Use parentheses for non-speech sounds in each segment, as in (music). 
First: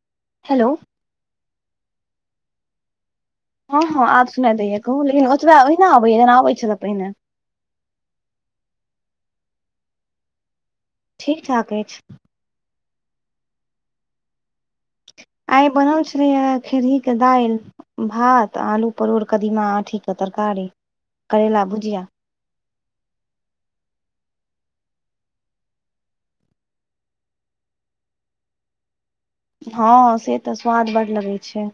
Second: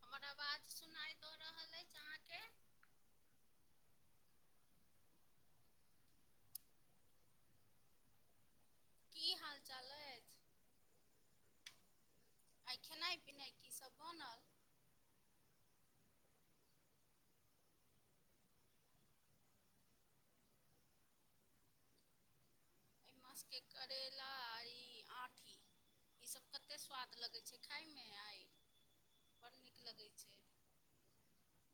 हमर अबाज हेलो सुनाय हाँ-हाँ आब सुनाई दैया कहूँ लेकिन ओतबा ओहिना आबैया जना आबै छले पहिने। की हाल-चाल अछि। ठीक-ठाक अछि। आइ खेनाइ-पिनाइ कीसब बनल। आइ बनल छलै हे खेरहीके दाइल भात, आलू, परोड़, कदीमा, आँठीके तरकारी, करैला भुजिया। एहि मासके करैेला आ ई आँठी ई सब कते स्वाद लगैत छैय खाइमे आइ बड़ नीक लगै हॅं छै से तऽ स्वाद बड लगै छैय।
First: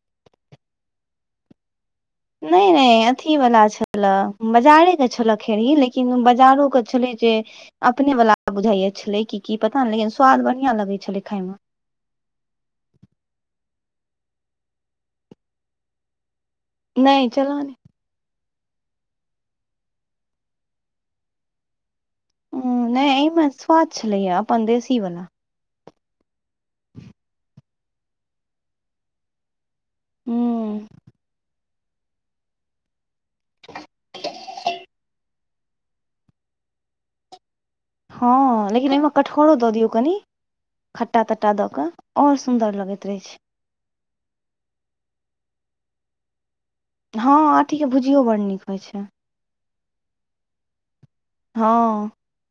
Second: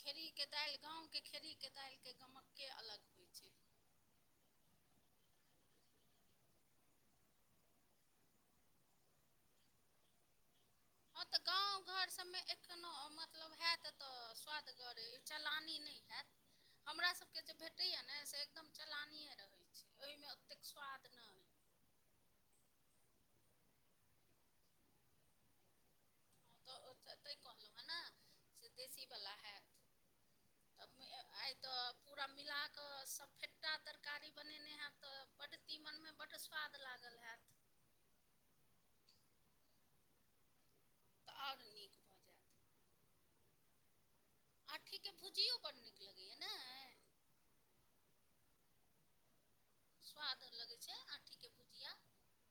खेरहीके दाइल गाँवके खेरहीके दाइल नहि नहि अथी वला छ ला बजारे के छलए खेरही लेकिन बजारो के छलै जे अपने वला बुझाइय छलै कि की पता नै लेकिन स्वाद बढ़िया लगै छलै हँ तऽ खाइमे। गाँव घर सभमे एखनो मतलब हेत तऽ स्वादगर इ चलानी नहि हेत। हमरा नहि सबके जे चलऽ भेटैया नहि से एकदम चलानिये रहै छैय ओहिमे ओतेक स्वाद नहि। उं नहि एहिमे स्वाद छलैया अपन देशी वला। तऽ ओ तैं कहलहु हें नै जे देशीवला हैत। हूँ ए आइ तऽ पूरा मिला कऽ सभ फेट्टा तरकारी बनेने हैब तऽ बड्ड तीमनमे बड स्वाद लागल हैत। हॅं लेकिन ओहिमे कठहरो दऽ दियौ कनि खट्टा तऽ तट्टा आओर दऽ कऽ नीक भऽ और जायत सुन्दर लगैत रहे छैय। आंठीके भुजियो बड नीक लगैया, नहि। हॅं आँठीके भुजियो बडड नीक होइ छैय। स्वाद लगै छैय आंठ हॅं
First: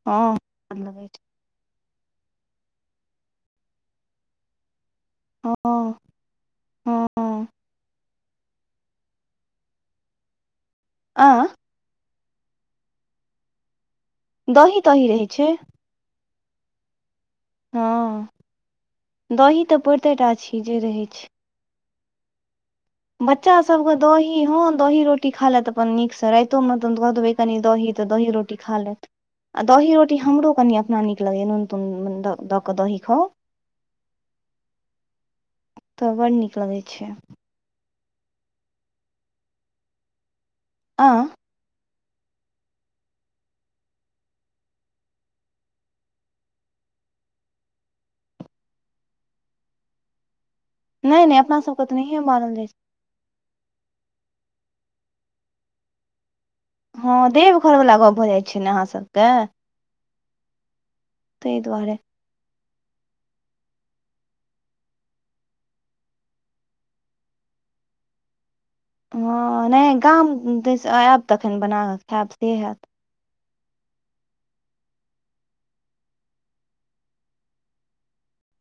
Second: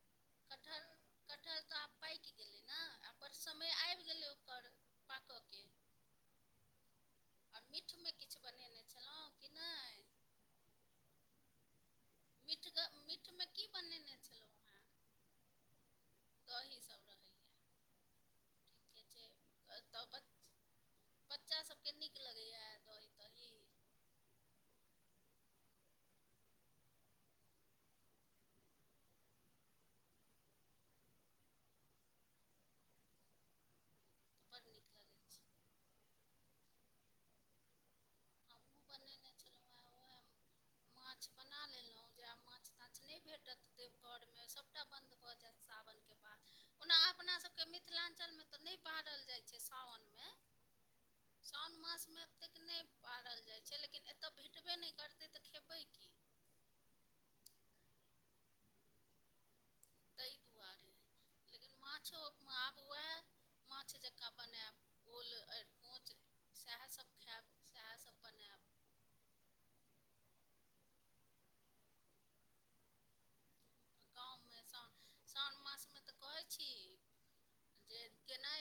हॅं स्वाद लगै छैय। पकि गेलै नहि आ पर समय आबि गेलै ओकर। पाकके हँ हँ और मीठमे किछ बनेने छलहुँ कि नहि? आँ मीठग मीठमे की बनेने छलौं? दही तही रहै छैय। दही सब रहै हॅं दही तऽ छै पौरते ब टा छी जे रहै छैय। बच्चा सभके नीक लगैया? बच्चा सबके दही हँ दही रोटी खा लेत अपन नीकसे, राइतो मे तऽ द देबै कनि दही तऽ दही रोटी खा लेत। आ दही रोटी हमरो कनि अपना नीक लगैए नून तून दऽ कऽ दही खाउ (inaudible) बड़ नीक लगै छै। तऽ बड नीक लगै छै। हमु बनेने छलहुँए उहे माछ बन (inaudible) जे आब माछ ताछ नहि भेटत देवघरमे सभटा बन्द भऽ जेत सावनके बाद ओना अपनासभके मिथिलांचल मे तऽ नहि बारल जाइ छै साओनमे नहि नहि अपना साओन सबके तऽ नहिए मासमे मानल एतेक जाइ नैह बारल जाइ छै लेकिन एतय भेटबे नहि करतै तऽ खेबै की। छै हँ देवघर वला गप भऽ जाइ छै ने अहाँ सबके। तही दुआरे ताहि लेकिन दुआरे माछो आब वैह माछ जकाँ बनेब ओल एरकोंच सएहसभ खायब सएहसभ बनैब। हँ नहि गाम दीस आयब तखन बना कऽ खायब से हैत। गाँवमे सओन सओन मासमे तऽ कहैत छी। जे केना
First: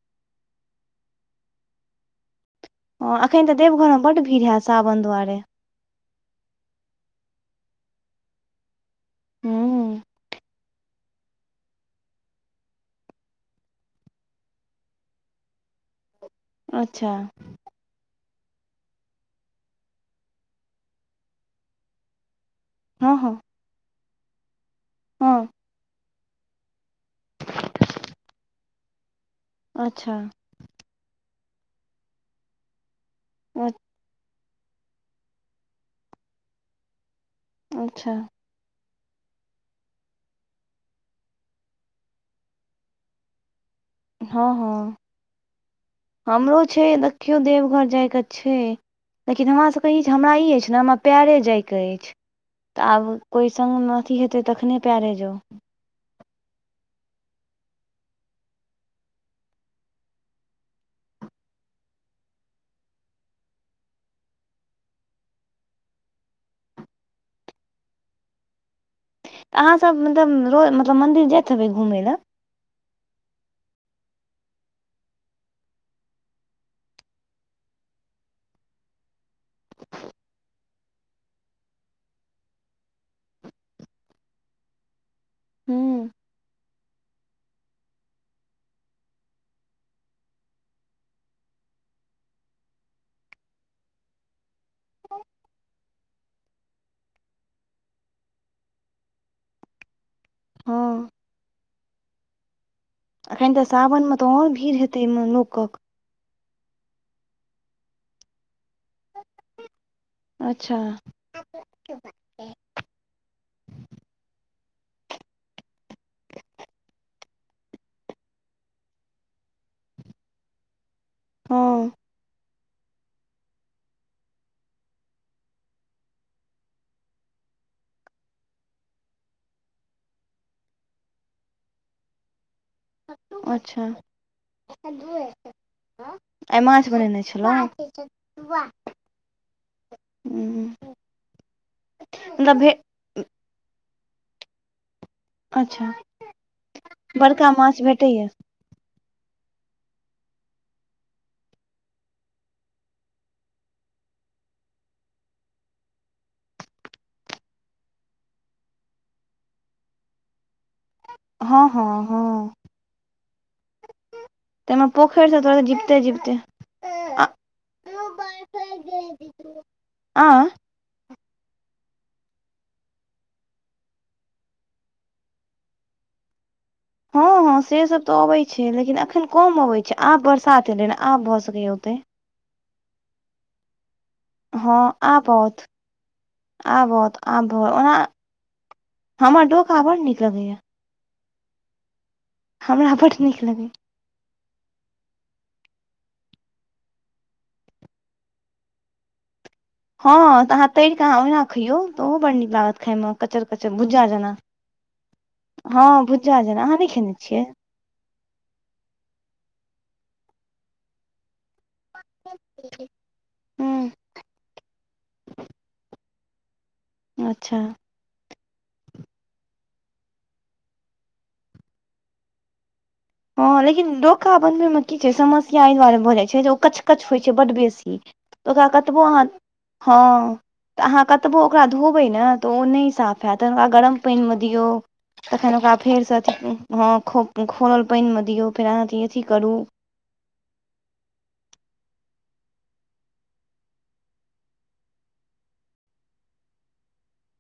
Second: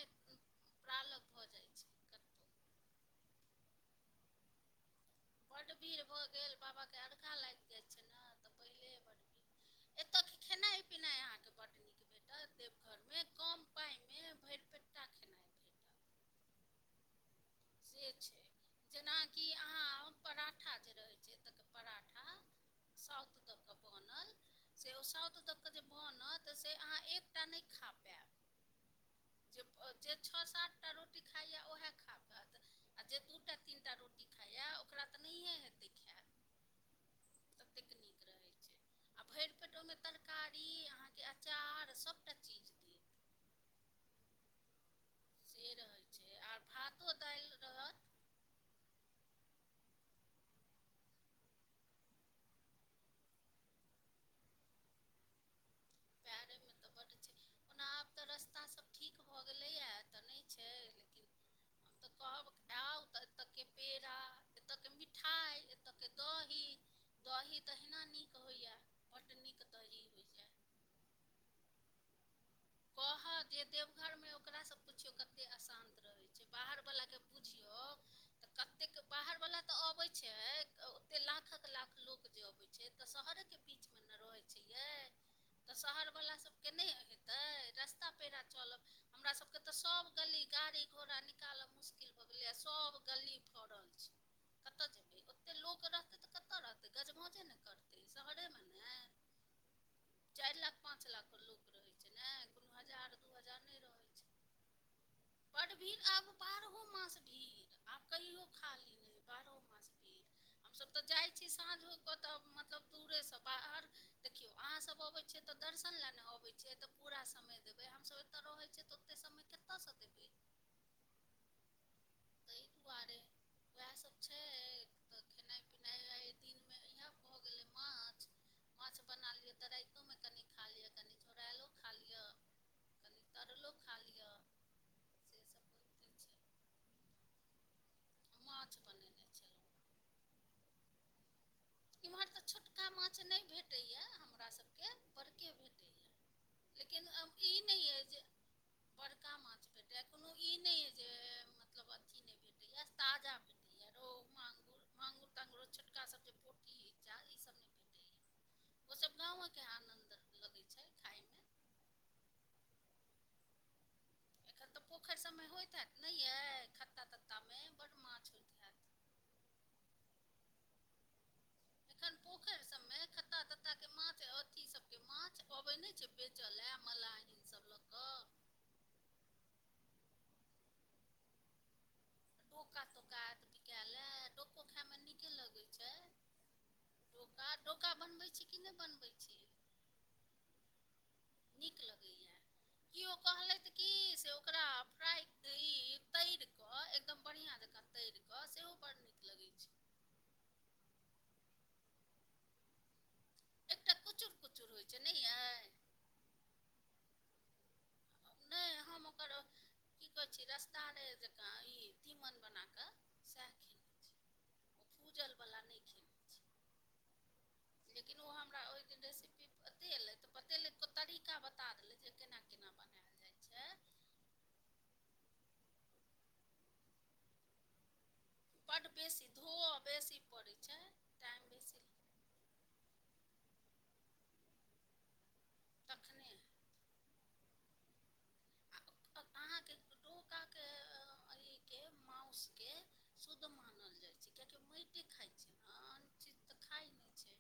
प्रालग भऽ जाइ छै। कतहु ह एखन तऽ देवघरमे बड्ड भीड़ हेत सावन दुआरे। बड भीड़ भऽ गेल बाबा के अरघा लागि जा छै ने तऽ पहिले। बड्ड हूं। भीड़ एतयके खेनाइ पिनाइ अहाँके बड्ड नीक भेटत देवघर मे कम पाई मे भैर पेटा खेनाइ। भेटत अच्छा। से छैय। जेनाकि आहाँ पराठा जे रहैत छै एतऽ पराठा। हँ साउथ हँ तकके बनल से ओ साउथ हँ तकके जे। बनत से आहाँ एक टा नय खा पैब जे अच्छा जे छः सात। टा रोटी खाइया ओहे खा पेत आ जे दूटा तीनटा रोटी। खइया ओकरा तऽ नहिए हेतै खेइल ततेक अच्छा नीक रहैत छै। आ भैइर पेट ओहिमे तरकारी अहाँके अचार सभटा चीज। देत हँ हँ से रहै छै हमरो आर छै भातो देखियौ दालि देवघर रहत जाइके छै। लेकिन हमरासभके ई हमरा ई अइछ न हमरा पेरे जायके अछि। तऽ आब कोइ संग मे अथी हेतै तखने पैरे जाऊ। पैरेमे तऽ बड्ड छै (inaudible) ओना आब तऽ रस्ता सब ठीक भऽ गेलैया तऽ नहि छै लेकिन। (inaudible) हम तऽ कहब आउ तऽ एतयके पेड़ा एतयके मिठाई एतयके दही। दही तहिना नीक होइया। आहाँसभ मतलब रोज मतलब मन्दिर जाइत हेबै घुमय लए। कहऽ जे देवघरमे ओकरासँ पुछियौ कते अशान्त रहे। बाहर बलाके पुछियो तऽ कतेक बाहर बला तऽ अबै छै। तऽ ओतेक लाखक लाख लोक जे अबै छै तऽ शहरेके बीचमे नह रहैत छै यै। तऽ हूँ शहरवला सभके नहि हेतै रस्ता पेरा चलब। हमरासभके तऽ सभ गली गाड़ी घोड़ा निकालय मुश्किल भऽ गेलैए सभ गली फड़ल छै। कतऽ जेबे ओते लोक रहते तऽ कत रहते गजमजे ने करते। शहरे में ने। (inaudible) चाइर लाख पांच हँ लाख लोक रहे छै ने कोनो हजार। दु एखन हजार तऽ नहि रहै सावनमे तऽ छै आओर भीड़ हेतै एहिमे बड लोकक भीड़ आब। बारहो मास भीड़ आब कहियो खाली नै बारहो मास भीड़। अच्छा हमसभ तऽ जाइ छी साँझो क। कऽ ओतऽ मतलब दूरे स बाहर देखियौ अहाँसब अबै छियै तऽ दर्शन लए न अबै छियै तऽ। पूरा समय देबै हमसभ एतऽ रहै छियै तऽ ओते समय कतऽ सँ देबै। हँ। तहि दुआरे वएह सभ छै। तऽ खेनाई-पिनाई एहि दिन में इएह भऽ गेलै माछ। माछ बना लिअ तऽ राइतओ में कनि खा लिअ कनि झोरैलो खा लिअ। कनि तरलो अच्छा खा लिअ से सब। होइते छै आइ माछ बनेने छलौं। माछ बनेने छेलौं। उंह इम्हर तऽ छोटका माछ नै भेटैए हमरा सबके बरके अच्छा भेटैए लेकिन आब बड़का ई नै माछ ऐ जे भेटैया बड़का माछ भेटैए कोनो ई नै अय जे मतलब अथी नै भेटैए ताजा भेट टैया रौ मांगुर, तांगुर ओ छोटका सब जे पो ई चाल ई सब नै भेटैए ओ सब गांव के आनंद लगै छय खाय में। हँ-हँ, हँ एखन तऽ ताहिमे पोखैर सब पोखरिसँ में तोरा होइत जीविते हैत नै यै जीविते आ खत्ता-तत्ता में बड्ड माछ होइत हैत। आं एखन पोखैर सब में खत्ता-तत्ता के माछ अथी सब के माछ अबै नै छै। बेचऽ लै हँ मलाहिन हँ सब लऽ, से कऽ तऽ अबै छै लेकिन अखन कम अबै छै, आब बरसात एलै न आब भऽ, सकैया ओतय डोका-तोका एत बिकै लै। हँ आब आउत आबऽत डोका आबऽ डोका ओना बनबै छी कि नहि बनबै छी हमर डोका बड़ नीक लगैया। नीक लगैए हमरा कियो बड नीक लगैया कहलैथ की से ओकरा फ्राइ ई तै तै र कऽ एकदम बढ़ियां जकाँ तैर कऽ, सेहो बड नीक लगै छै। हँ तऽ, अहाँ तैर कऽ, अहाँ ओहिना खइयौ तऽ, ओहो बड नीक लागत खाय मं। कचर-कचर एकटा भुज्जा जेना कुचुर कुचुर होइ छै नहि अइ हँ भुज्जा जेना अहाँ नै खेने छियै। नै हम ओकर की कहै छै रसदारे जंका क ई तीमन बनाकऽ सएह खेने छी, भूजल वला नै खेने छी अच्छा लेकिन ओ हमरा ओइ दिन रेसिपी बतेलैथ तऽ, बतेलै तऽ, ओ तरीका बता देलै जे केना-केना बनैब हँ लेकिन डोका बनबै में की छै, समस्या एहि दुआरे भऽ जाइ छै, जे ओ कच-कच होइ छै, बड्ड बेसी तऽ ओकरा बड्ड कतबो अहाँ बेसी धोअ बेसी हँ पड़ै छै तऽ अहाँ कतबो टाइम ओकरा बेसी धोबै नऽ तऽ ओ नै साफ हैत तखन ओकरा गरम पइन में दियौ तखन ओकरा फेर स तखने अथी में हँ खो-खोड़ल पइन में दियौ। फेर अहाँ अथी अथी करू अहाँके की के माउस के शुद्ध मानल जाइ छै, किएकि ओ मइटे खाइ छै, न आन चीज तऽ खाइ नै छै।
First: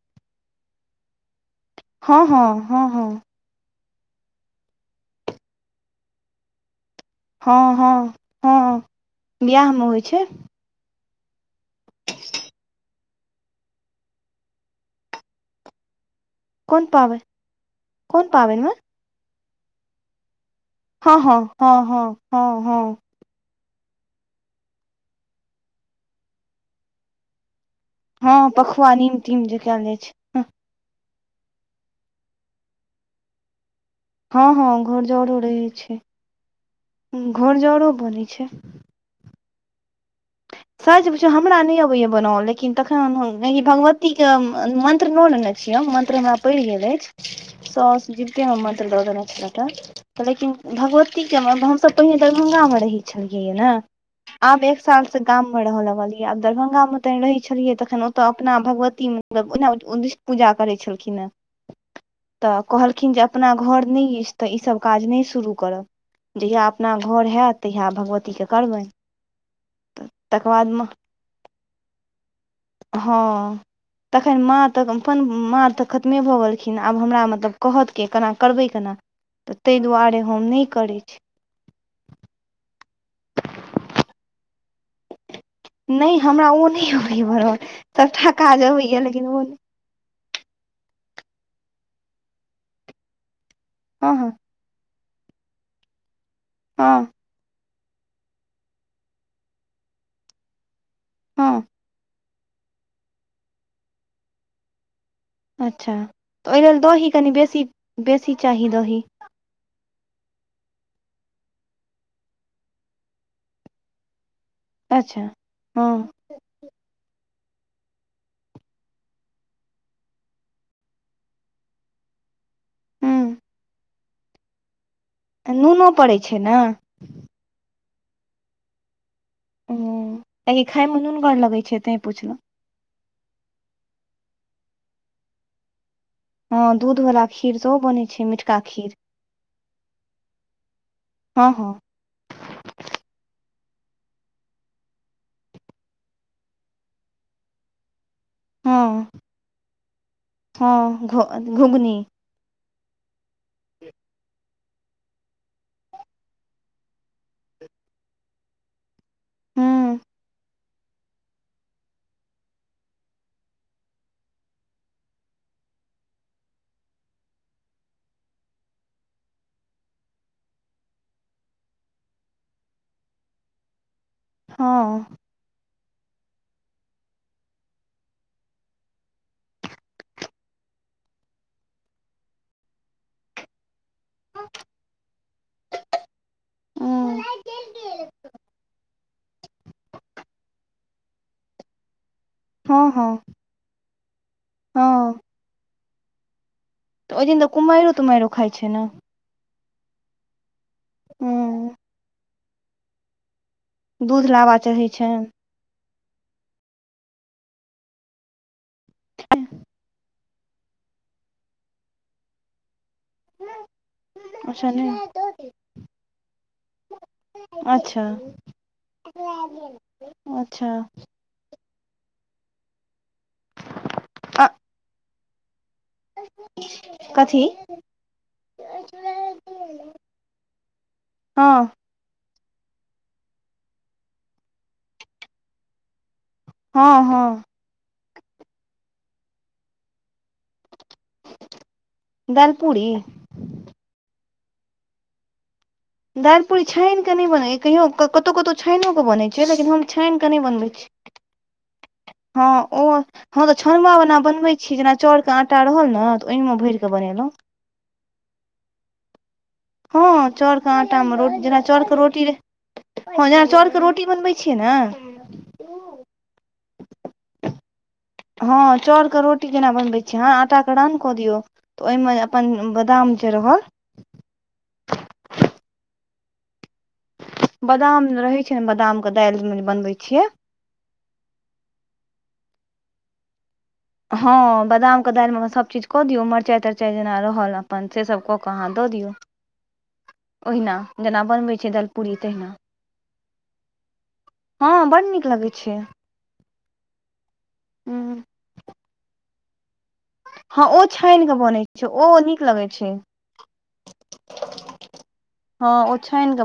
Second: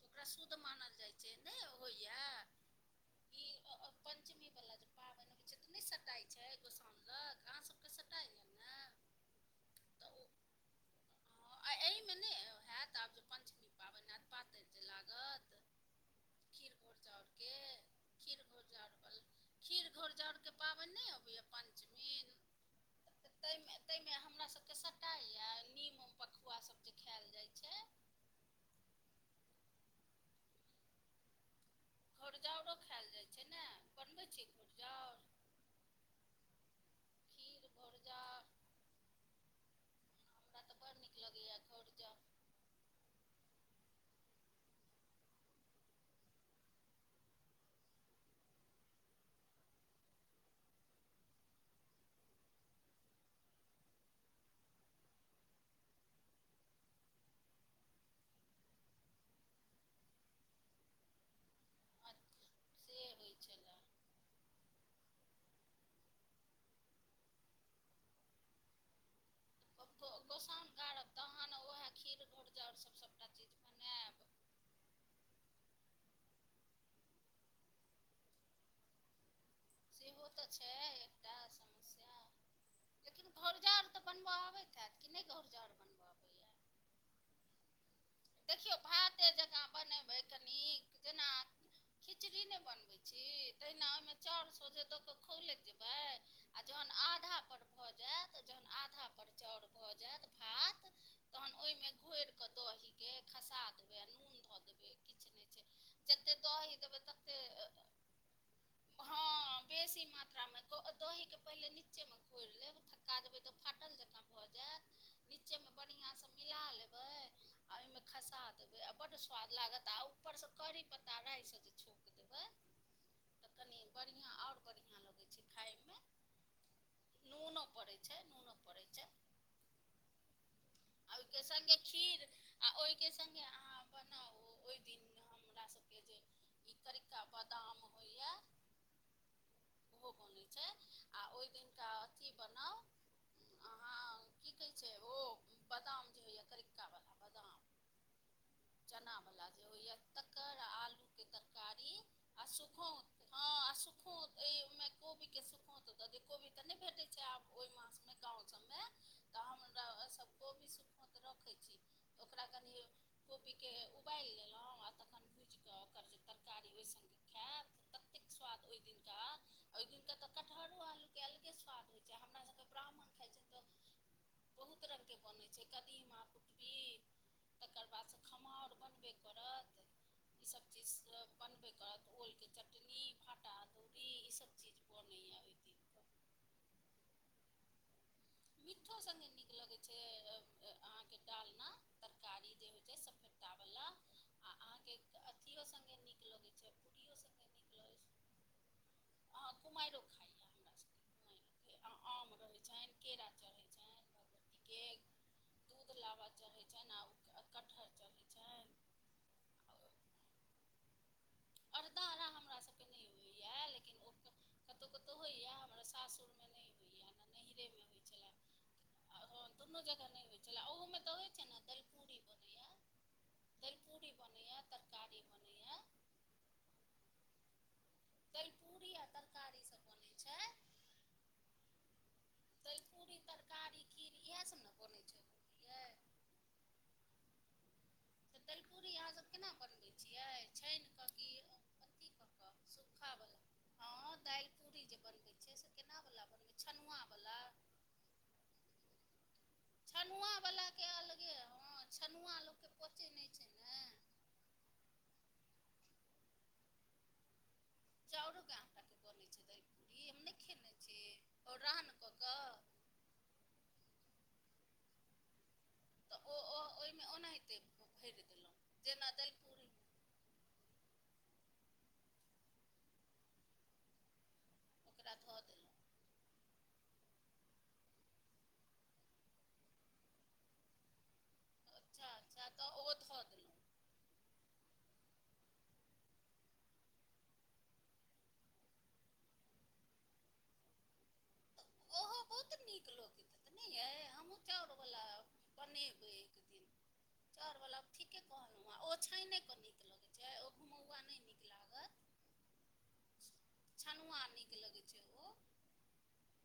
ओकरा शुद्ध मानल जाइ छै, नै होइए हँ हँ हँ हँ ई अ-अ पञ्चमी बला जे पाबैन होइ छै, तऽ नै सटाइ छै, गोसाँझ हँ -हँ -हँ बियाह में होइ तऽ छै। ओ (unintelligible) तऽ आब जे पञ्चमी पाबैन ऐत पातैर जे लागत खीर कोन पाबनि घोरजाउर के कोन खीर पाबनि मे घोरजाउर बला खीर घोरजाउर के पाबैन नै हँ हँ अबैए हँ हँ पञ्चमी हँ हँ तय मे तय मे हमरा सभके सटाइ या नीमु पकुआ सभ जे खायल जाइ छै। हँ पखुआ नीम तीम जे खेलजाइ छै। घोरजाउरो खायएल जाइ छै, ने। बनबै छियै हँ -हँ घोरजाउर घोरजाऊरो रहे छै, खीर घोरजउरो बनै घोरजाउर छै। हमरा तऽ बड़ सच नीक पुछू हमरा लगैए नय अबैया घोरजाउर बनाबो लेकिन लेकिन तखन हम इ भगवती के मन्त्र न नेने छियै हम मन्त्र हमरा पड़ि गेल अइछ। साउस जीवते हम मंत्र दऽ देने छलथि हें। लेकिन भगवती के मंत्र हम सब पहिने दरभंगा मे रहै छलियैए ने आब एक एक साल से गाम मे रहऽ लगलियै आब दरभंगा मे तहैन रहै छलियै तखैन ओतऽ अपना भगवती मे मतलब ओहिना उदिष्ट पूजा करै छलखिन हें। तऽ से कहलखिन जे होइ अपना घर छलए नय अइछ तऽ ई सब काज नै शुरू करब जहिया अपना घर हेएत तहिया भगवती के करबनि। ओतऽ तकर गोसाउन बाद गाड़ब तहन उहेए खीर- घोरजाउर सब सबटा चीज बनेएब। त अपन मां त खतमे भऽ गेलखिन आब हमरा मतलब कहत के? केना करबै केना? त तै दुवारे हम नै करै छी। (inaudible) सेएह लेकिन घोरजाउर तऽ बनबऽ आबैत हैत कि नै घोरजाउर नै बनबय हमरा अबैए ओ नै अबैए बनबल सभटा काज देखियौ अबैए भाते लेकिन ओ नै जकाँ बनेबै कनीक जेना खिचड़ी नै बनबै छी तहिना ओय मे हँ हँ चाउर सोझे द क खौलैत जेबै आ जहन हँ। आधा पर भऽ जायत जहन आधा पर चाउर भऽ जायत भात तहन हँ ओय मे घोरि केऽ दही के खसा देबै आ नून धऽ देबै किछ नै अच्छा जते तऽ ओहि दही लेल देबै कनि तते बेसी बेसी चाही दही हॅं। बेसी मात्रा मे द - दही के पहिले नीच्चे मे घोइर लेब थक्का देबै तऽ फाट जकाँ भऽ जायत अच्छा नीच्चे मे हँ बढ़ियां सँ मिला लेबै आ ओय मे खसा देबै आ बड्ड स्वाद लागत आ उपर से करी पत्ता राय स जे छौंक (inaudible) त कनी बढ़ियां और बढ़ियां नूनो पड़ै छै ने? नूनो पड़ै छै- नूनो पड़ै छै। हूँ कियाकि खाय मे आ नुनगर ओइके लगै संगे छै तैं खीर पुछलौं आ ओइ के संगे अहाँ बनाउ ओइ दिन हमरा सबके जे हँ ई दूध करीक्का वला खीर सेहो बादाम बनै छै होइये मिठका खीर ओहो बनै छै आ हँ ओइ हँ दिनका अथी बनाउ। अहाँ की कहै छै ओ बदाम जे होइये करिक्का बला बदाम। हँ चना वला जे होइये तकर आ आलू हँ घो के तरकारी घुघनी आ सुखौंत। हँ आ सुखौंत ई कोबी के सुखौंत द दियौ, कोबी तऽ नै भेटै छै आब ओइ मास मे गाँव सब मे, तऽ हमरा हूँ सब कोबी सुखौंत रखै छी ओकरा कनि कोबी के उबालि लेलहु आ तखन भुजि कऽ ओकर जे तरकारी ओइ संगे हेएत ततेक स्वाद ओइ दिनका। ओइ दिनका त कटहरो आलू के अलगे स्वाद होइ छै हमरा सभ के ब्राह्मण खाइ छै तऽ बहुत रंग हँ के बनै छै कदीमा कुटबी तकर बाद सँ खमहाउर बनबे करत। ई सब चीज सब बनबे करत ओल के चटनी, भाटा-अदौरी इ सब चीज बनैये ओइ दिन। अ लाइट जलि गेल। पीट्ठो संगे नीक लगै छैइ अहाँके डालना। तरकारी जे होय हँ छै हँ सपेटा बला आ अहाँके हँ अथियो संगे नीक लगै छै। त पूड़ियो ओहि दिन त कुमाइरो तुमाइरो खाइ छै ने। अह कुमाइरो खाइया हमरा हूँ सभके आम रहै छ केरा चढ़ै, छनि दूध लाबा चढ़ैत भगवतीके छैन। दूध लाबा चढ़ै छैन आ ओ कटहर चढ़ै छैन। अरदा अ हमरासभबकेँ नय होइए लेकिन ओ, अच्छा नै कत कतहु होइए हमरा सासुरमे नय होइए नहि नहिरमे अच्छा होइत छला। आ हँ दुनू जगह नय होइ छला अच्छा ओहो मे त होइत छै ने दैलपुरी, बनैया दैलपुरी अ बनैया तरकारी बनैया। कथी। दैलपुरी आ तरकारी सब बनैत छैय। हँ। तैलपुरी तरकारी खीरी इएह सब ने बनैत छै यै। हँ हँ। त दैलपूरी अहाँसब केना बनबै छियै छइन क की अ, अथी क क दालि पूरी सूखावला हँ दाइलपुरी जे बनबै छै से, केनावला बनबै दाइलपुरी छाइन के नय छनुआवला बनैए कहियो कतहु कतहु छाइनो बनै छै लेकिन हम, छाइन के नय बनबे छी। छनुआवलाके अलगे हँ छनुआ ह। लोकके ओ पचै नहि छै हँ त ने छनुवा बला बनबै छी जेना चाउरके आटा रहल ने त ओहिमे भइर क बनेलहुँ। चाउरू के आटा के बनै छै दाइलपुरी हम हँ नय चाउरके खैनै छी आटामे रोटी जेना ओरान चाउरके क रोटी क। हँ जेना चाउरके रोटी बनबैत छियै ने। त ओ ओ ओहिमे ओनाहितै। हँ चाउर के रोटी केना बनबे। हँ आटाके रान क दियौ त ओहिमे अपन बादाम जे रहल, ओकरा ध देल। बादाम रहे छै ने बादाम के दैल बनबै छियै। अच्छा अच्छा त ओहो ध दैलउ। हँ बादामके दाइलमे अ सभचीज क दियौ मरचाइ तरचाइ जेना रहल अपन सेसब क क अहाँ द दियौ। ओहिना जेना बनबै छी ओहो दैलपुरी बहुत तहिना। नीक लोक त नय यै हमहूँ हँ चाउरवला बड नीक लगै छै बनेबै एक दिन। चाउर बला ठीके कहलहुह आ ओ छाइने के नीक लगे। हँ ओ छाइन क बनैत छै ओ नीक लगैत छै। छनुआ नीक लगै छै ओ। हँ ओछा छाइन क,